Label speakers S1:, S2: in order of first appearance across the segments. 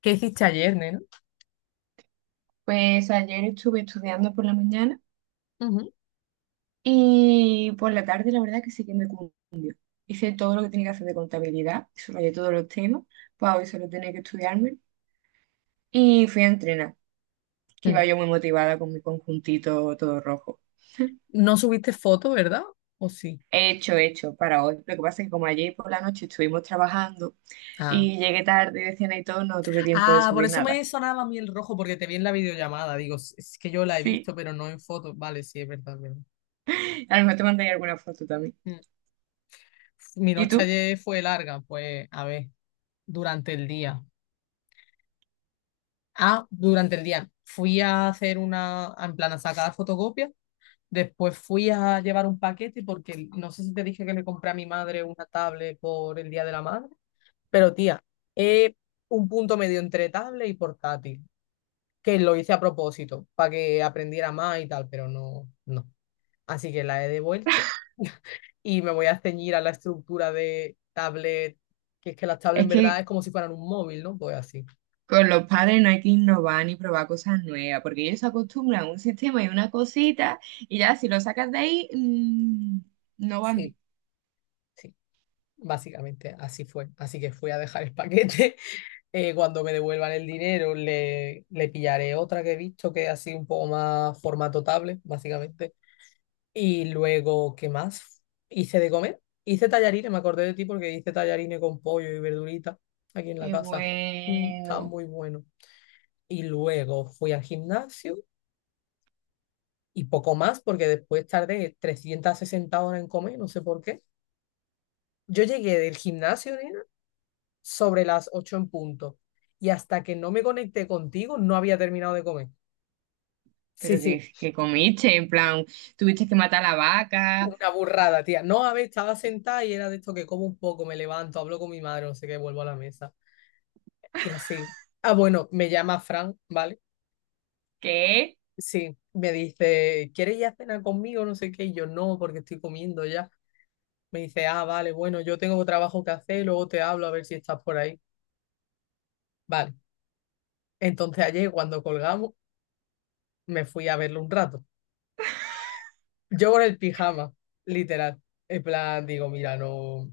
S1: ¿Qué hiciste ayer, nena?
S2: Pues ayer estuve estudiando por la mañana
S1: Ujú.
S2: y por la tarde la verdad que sí que hice todo lo que tenía que hacer de contabilidad, subrayé todos los temas, pues hoy solo tenía que estudiarme y fui a entrenar, que iba
S1: Mm.
S2: yo muy motivada con mi conjuntito todo rojo.
S1: No subiste foto, ¿verdad? ¿O sí?
S2: He hecho para hoy. Lo que pasa es que como ayer por la noche estuvimos trabajando
S1: Ah.
S2: y llegué tarde de cena y todo, no tuve tiempo de
S1: Ah, por
S2: subir
S1: eso me
S2: nada.
S1: sonaba a mí el rojo, porque te vi en la videollamada. Digo, "Es que yo la he
S2: Sí,
S1: visto, pero no en foto. Vale, sí, es verdad, es verdad.
S2: a lo mejor te mandaré alguna foto también.
S1: Mm. Mi
S2: ¿Y
S1: noche
S2: tú?
S1: ayer fue larga, pues, a ver, durante el día. Ah, durante el día. Fui a hacer una, en plan, a sacar fotocopias. Después fui a llevar un paquete porque no sé si te dije que le compré a mi madre una tablet por el Día de la Madre. Pero tía, eh, un punto medio entre tablet y portátil, que lo hice a propósito, para que aprendiera más y tal, pero no, no. Así que la he devuelto y me voy a ceñir a la estructura de tablet, que es que las tablets
S2: Es
S1: en verdad
S2: que
S1: es como si fueran un móvil, ¿no? Pues así.
S2: Con los padres no hay que innovar ni probar cosas nuevas, porque ellos se acostumbran a un sistema y una cosita, y ya si lo sacas de ahí, no van
S1: Sí.
S2: bien.
S1: Sí, básicamente así fue. Así que fui a dejar el paquete. Cuando me devuelvan el dinero, le pillaré otra que he visto que es así un poco más formato tablet, básicamente. Y luego, ¿qué más? Hice de comer. Hice tallarines, me acordé de ti porque hice tallarines con pollo y verdurita aquí en la
S2: Qué
S1: casa. Mm, estaba
S2: bueno.
S1: muy bueno. Y luego fui al gimnasio y poco más porque después tardé 360 horas en comer, no sé por qué. Yo llegué del gimnasio, nena, sobre las 8 en punto. Y hasta que no me conecté contigo, no había terminado de comer.
S2: Pero
S1: Sí,
S2: que,
S1: sí,
S2: que comiste, en plan, tuviste que matar a la vaca,
S1: una burrada, tía. No, a ver, estaba sentada y era de esto que como un poco, me levanto, hablo con mi madre, no sé qué, vuelvo a la mesa. Y así. Ah, bueno, me llama Fran, ¿vale?
S2: ¿qué?
S1: Sí, me dice, ¿quieres ir a cenar conmigo? No sé qué. Y yo no, porque estoy comiendo ya. Me dice, ah, vale, bueno, yo tengo trabajo que hacer, luego te hablo a ver si estás por ahí. Vale. Entonces ayer cuando colgamos, me fui a verlo un rato. Yo con el pijama, literal. En plan, digo, mira, no,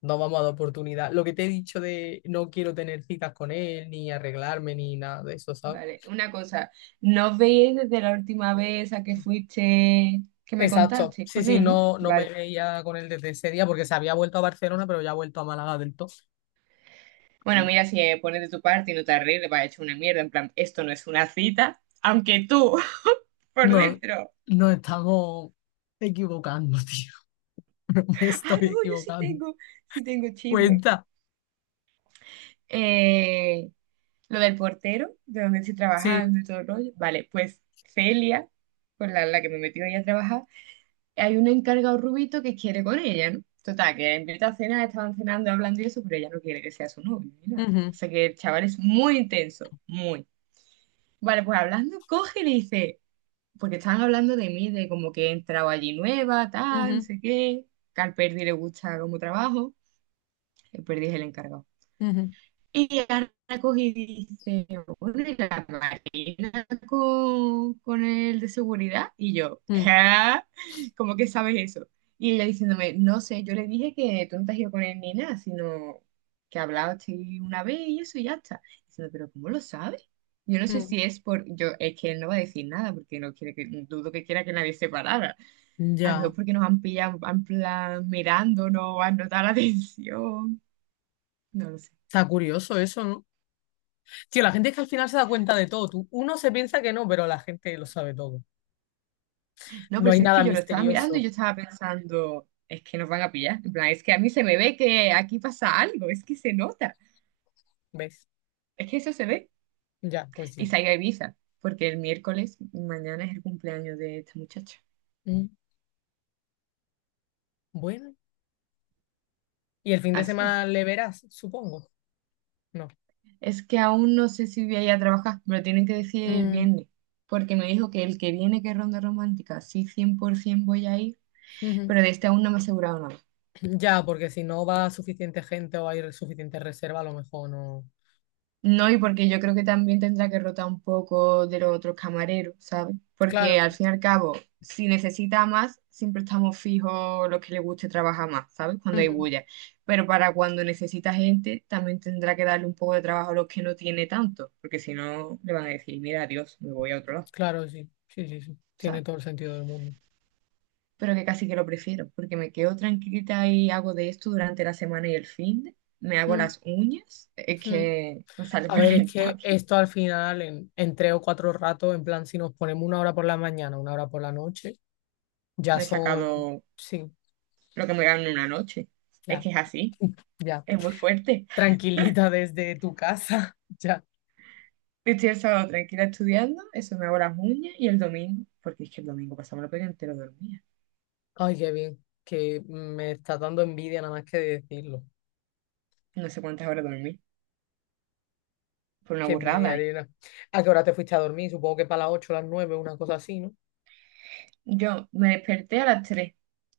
S1: no vamos a dar oportunidad. Lo que te he dicho de no quiero tener citas con él, ni arreglarme, ni nada de eso, ¿sabes?
S2: Vale, una cosa, ¿no os veis desde la última vez a que fuiste, que me
S1: Exacto.
S2: contaste
S1: Sí,
S2: con
S1: sí,
S2: él?
S1: no, no me
S2: Vale.
S1: veía con él desde ese día porque se había vuelto a Barcelona, pero ya ha vuelto a Málaga del todo.
S2: Bueno, mira, si pones de tu parte y no te arregles, vas a echar una mierda, en plan, esto no es una cita, aunque tú, por
S1: No,
S2: dentro.
S1: nos estamos equivocando, tío. No me
S2: Ah,
S1: estoy
S2: no,
S1: equivocando.
S2: sí tengo chisme.
S1: Cuenta.
S2: Eh, lo del portero, de donde estoy
S1: Sí.
S2: trabajando y todo el rollo. Vale, pues Celia, con la que me metió ella a trabajar, hay un encargado rubito que quiere con ella, ¿no? Total, que la invita a cenar, estaban cenando, hablando y eso, pero ella no quiere que sea su novio ni nada.
S1: Ujú,
S2: O sea que el chaval es muy intenso, muy. Vale, pues hablando, coge y le dice, porque estaban hablando de mí, de como que he entrado allí nueva, tal, no
S1: ujú,
S2: sé qué, que al Perdi le gusta como trabajo, el Perdi es el encargado.
S1: ujú,
S2: Y Ana cogí y dice, "Oye, la Marina con el de seguridad". Y yo,
S1: mm,
S2: ¿qué? ¿Cómo que sabes eso? Y ella diciéndome, no sé, yo le dije que tú no te has ido con él ni nada, sino que hablaste una vez y eso y ya está. Diciendo, pero ¿cómo lo sabes? Yo no sé
S1: mm.
S2: si es por, yo, es que él no va a decir nada porque no quiere que, dudo que quiera que nadie se parara. A lo mejor
S1: Ya.
S2: porque nos han pillado en plan mirándonos, han notado la atención. No lo sé.
S1: Está curioso eso, ¿no? Tío, la gente es que al final se da cuenta de todo. Tú, uno se piensa que no, pero la gente lo sabe todo.
S2: No,
S1: No
S2: pero
S1: hay
S2: si es
S1: nada
S2: que yo lo estaba mirando y
S1: misterioso.
S2: yo estaba pensando, es que nos van a pillar. En plan, es que a mí se me ve que aquí pasa algo, es que se nota,
S1: ¿Ves?
S2: es que eso se ve.
S1: Ya, pues
S2: Y
S1: sí.
S2: salí a Ibiza, porque el miércoles, mañana es el cumpleaños de esta muchacha.
S1: Mm. Bueno. Y el fin de
S2: Así es.
S1: semana le verás, supongo. No.
S2: Es que aún no sé si voy a ir a trabajar, me lo tienen que decir el
S1: Mm,
S2: viernes, porque me dijo que el que viene, que es ronda romántica, sí, 100% voy a ir,
S1: ujú.
S2: pero de este aún no me he asegurado nada.
S1: Ya, porque si no va suficiente gente o hay suficiente reserva, a lo mejor no.
S2: No, y porque yo creo que también tendrá que rotar un poco de los otros camareros, ¿sabes? Porque
S1: Claro.
S2: al fin y al cabo, si necesita más, siempre estamos fijos los que le guste trabajar más, ¿sabes? Cuando hay
S1: Ujú.
S2: bulla. Pero para cuando necesita gente, también tendrá que darle un poco de trabajo a los que no tiene tanto, porque si no, le van a decir, mira, adiós, me voy a otro lado,
S1: Claro, sí. Sí, sí, sí. Tiene
S2: ¿sabes?
S1: todo el sentido del mundo.
S2: Pero que casi que lo prefiero, porque me quedo tranquilita y hago de esto durante la semana y el fin de, me hago
S1: Mm,
S2: las uñas, es
S1: mm.
S2: que me sale
S1: A ver,
S2: más
S1: es que
S2: rentable.
S1: esto al final, en tres o cuatro ratos, en plan, si nos ponemos una hora por la mañana, una hora por la noche, ya
S2: Me he
S1: son,
S2: sacado
S1: sí,
S2: lo que me gano en una noche. Es
S1: ya,
S2: que es así,
S1: ya,
S2: es muy fuerte.
S1: tranquilita desde tu casa, ya.
S2: Estoy el sábado tranquila estudiando, eso me hago las uñas y el domingo, porque es que el domingo pasaba la pega entero dormía.
S1: Ay, qué bien, que me está dando envidia nada más que de decirlo.
S2: No sé cuántas horas dormí, fue una
S1: Qué envidia,
S2: burrada, ¿eh?
S1: Ariana. ¿A qué hora te fuiste a dormir? Supongo que para las ocho, las nueve, una cosa así, ¿no?
S2: Yo me desperté a las 3,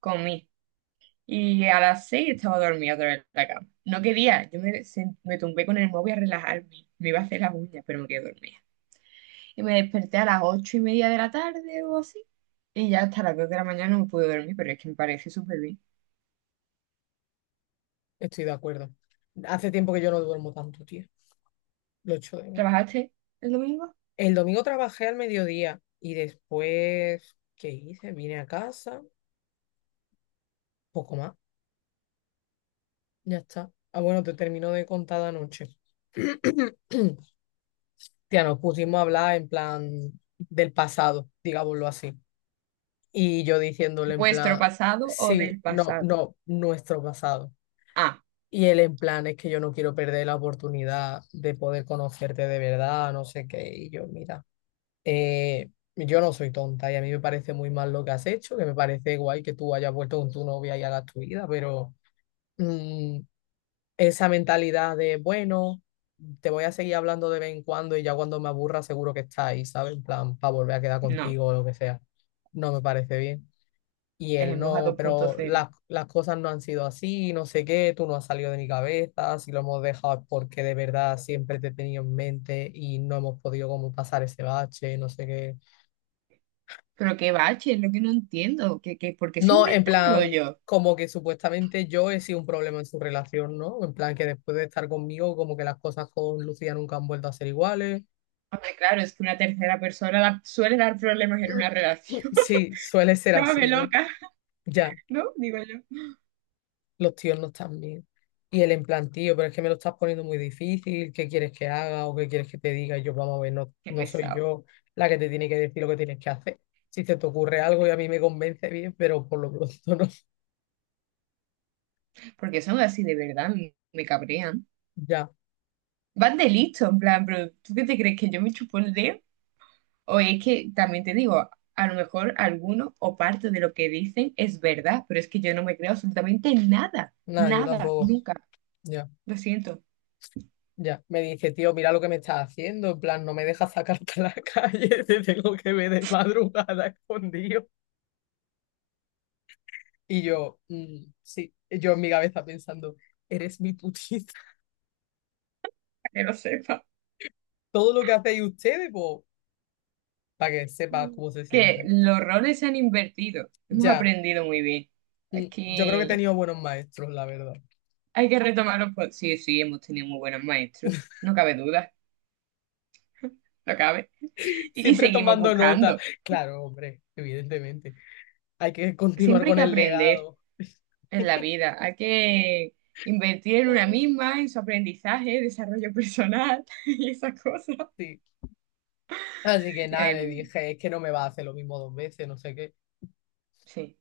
S2: comí, y a las 6 estaba dormida otra vez en la cama. No quería, me tumbé con el móvil a relajarme, me iba a hacer las uñas, pero me quedé dormida. Y me desperté a las 8:30 de la tarde o así, y ya hasta las 2 de la mañana no me pude dormir, pero es que me parece súper bien.
S1: Estoy de acuerdo. Hace tiempo que yo no duermo tanto, tío. Lo echo de menos.
S2: ¿Trabajaste el domingo?
S1: El domingo trabajé al mediodía y después, ¿qué hice? Vine a casa, poco más, ya está. Ah, bueno, te termino de contar la noche. Tía, nos pusimos a hablar en plan del pasado, digámoslo así. Y yo diciéndole en
S2: ¿Vuestro
S1: plan,
S2: pasado o
S1: sí,
S2: del
S1: no,
S2: pasado?
S1: no, nuestro pasado.
S2: Ah,
S1: Y él en plan, es que yo no quiero perder la oportunidad de poder conocerte de verdad, no sé qué. Y yo, mira, eh, yo no soy tonta y a mí me parece muy mal lo que has hecho, que me parece guay que tú hayas vuelto con tu novia y hagas tu vida, pero mm, esa mentalidad de, bueno, te voy a seguir hablando de vez en cuando y ya cuando me aburra seguro que está ahí, ¿sabes? En plan, para volver a quedar
S2: no,
S1: contigo o lo que sea. No me parece bien. Y
S2: es
S1: él
S2: el Moja
S1: no,
S2: dos punto
S1: pero
S2: cero.
S1: las cosas no han sido así, no sé qué, tú no has salido de mi cabeza, si lo hemos dejado es porque de verdad siempre te he tenido en mente y no hemos podido como pasar ese bache, no sé qué.
S2: Pero qué bache, es lo que no entiendo. Por qué se
S1: No, en
S2: inventan
S1: plan,
S2: rollos?
S1: como que supuestamente yo he sido un problema en su relación, ¿no? En plan que después de estar conmigo, como que las cosas con Lucía nunca han vuelto a ser iguales.
S2: Hombre, claro, es que una tercera persona suele dar problemas en una relación.
S1: Sí, suele ser
S2: Llámame
S1: así, ¿no?
S2: loca,
S1: Ya.
S2: ¿no? Digo yo.
S1: Los tíos no están bien. Y él en plan, tío, pero es que me lo estás poniendo muy difícil, ¿qué quieres que haga o qué quieres que te diga? Y yo, vamos a ver, no,
S2: Qué
S1: no soy
S2: pesado.
S1: yo la que te tiene que decir lo que tienes que hacer. Si se te ocurre algo y a mí me convence bien, pero por lo pronto no.
S2: Porque son así de verdad, me cabrean.
S1: Ya,
S2: Van de listo, en plan, pero ¿tú qué te crees que yo me chupo el dedo? O es que también te digo, a lo mejor alguno o parte de lo que dicen es verdad, pero es que yo no me creo absolutamente nada,
S1: nada, yo
S2: nada,
S1: tampoco.
S2: nunca.
S1: Ya,
S2: Lo siento,
S1: ya. Me dice, tío, mira lo que me estás haciendo. En plan, no me dejas sacarte a la calle, te tengo que ver de madrugada escondido. Y yo, mm, sí, yo en mi cabeza pensando, eres mi putita.
S2: para que lo sepa.
S1: Todo lo que hacéis ustedes, pues, para que sepas cómo se
S2: Que
S1: siente.
S2: los roles se han invertido. Hemos
S1: Ya,
S2: aprendido muy bien.
S1: mm, yo creo que he
S2: Aquí
S1: tenido buenos maestros, la verdad.
S2: hay que retomar sí, sí, hemos tenido muy buenos maestros. No cabe duda, no cabe. Y
S1: Siempre
S2: seguimos
S1: tomando nota.
S2: buscando.
S1: Claro, hombre, evidentemente. Hay que continuar
S2: Siempre hay
S1: con
S2: que
S1: el
S2: aprender
S1: legado.
S2: en la vida. Hay que invertir en una misma, en su aprendizaje, desarrollo personal y esas cosas.
S1: Sí. Así que nada, le
S2: En-
S1: dije, es que no me va a hacer lo mismo dos veces, no sé qué.
S2: sí,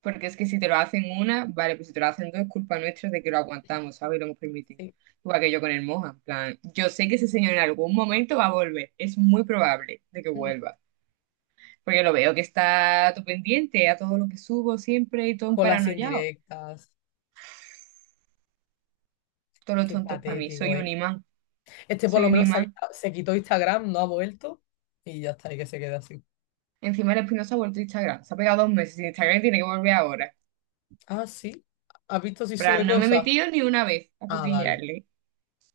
S2: porque es que si te lo hacen una, vale, pues si te lo hacen dos, es culpa nuestra de que lo aguantamos, ¿sabes? Y lo hemos permitido.
S1: Sí.
S2: Igual que yo con el Moja, en plan, yo sé que ese señor en algún momento va a volver, es muy probable de que
S1: Mm.
S2: vuelva, porque lo veo que está todo pendiente a todo lo que subo siempre y todo un
S1: Con las
S2: paranoiao,
S1: indirectas.
S2: todos los
S1: Qué
S2: tontos para mí,
S1: patético,
S2: soy un
S1: ¿eh?
S2: imán,
S1: Este por
S2: soy
S1: lo
S2: un
S1: menos se, ha
S2: imán.
S1: quitado- se quitó Instagram, no ha vuelto. Y ya está, y que se quede así.
S2: Encima el Espinosa ha vuelto a Instagram. Se ha pegado 2 meses sin Instagram y tiene que volver ahora.
S1: Ah, sí. ¿Has visto si
S2: Pero
S1: sube
S2: no me he
S1: cosas?
S2: metido ni una vez a
S1: Ah, vale.
S2: cotillearle.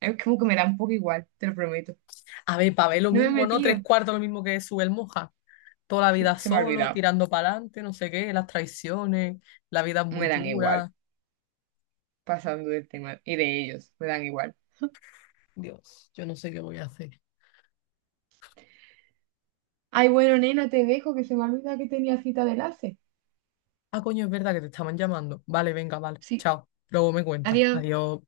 S2: Es como que me da un poco igual, te lo prometo.
S1: A ver, Pavel lo
S2: No me he
S1: mismo, ¿no? Tres
S2: metido.
S1: cuartos lo mismo que sube el Moja. Toda la
S2: Sí,
S1: vida
S2: se me ha
S1: solo,
S2: olvidado.
S1: tirando para adelante, no sé qué, las traiciones, la vida es muy
S2: Me dan igual.
S1: dura.
S2: Pasando del tema y de ellos, me dan igual.
S1: Dios, yo no sé qué voy a hacer.
S2: Ay, bueno, nena, te dejo que se me ha olvidado que tenía cita de enlace.
S1: Ah, coño, es verdad que te estaban llamando. Vale, venga, vale.
S2: Sí,
S1: Chao. Luego me cuentas.
S2: adiós.
S1: Adiós.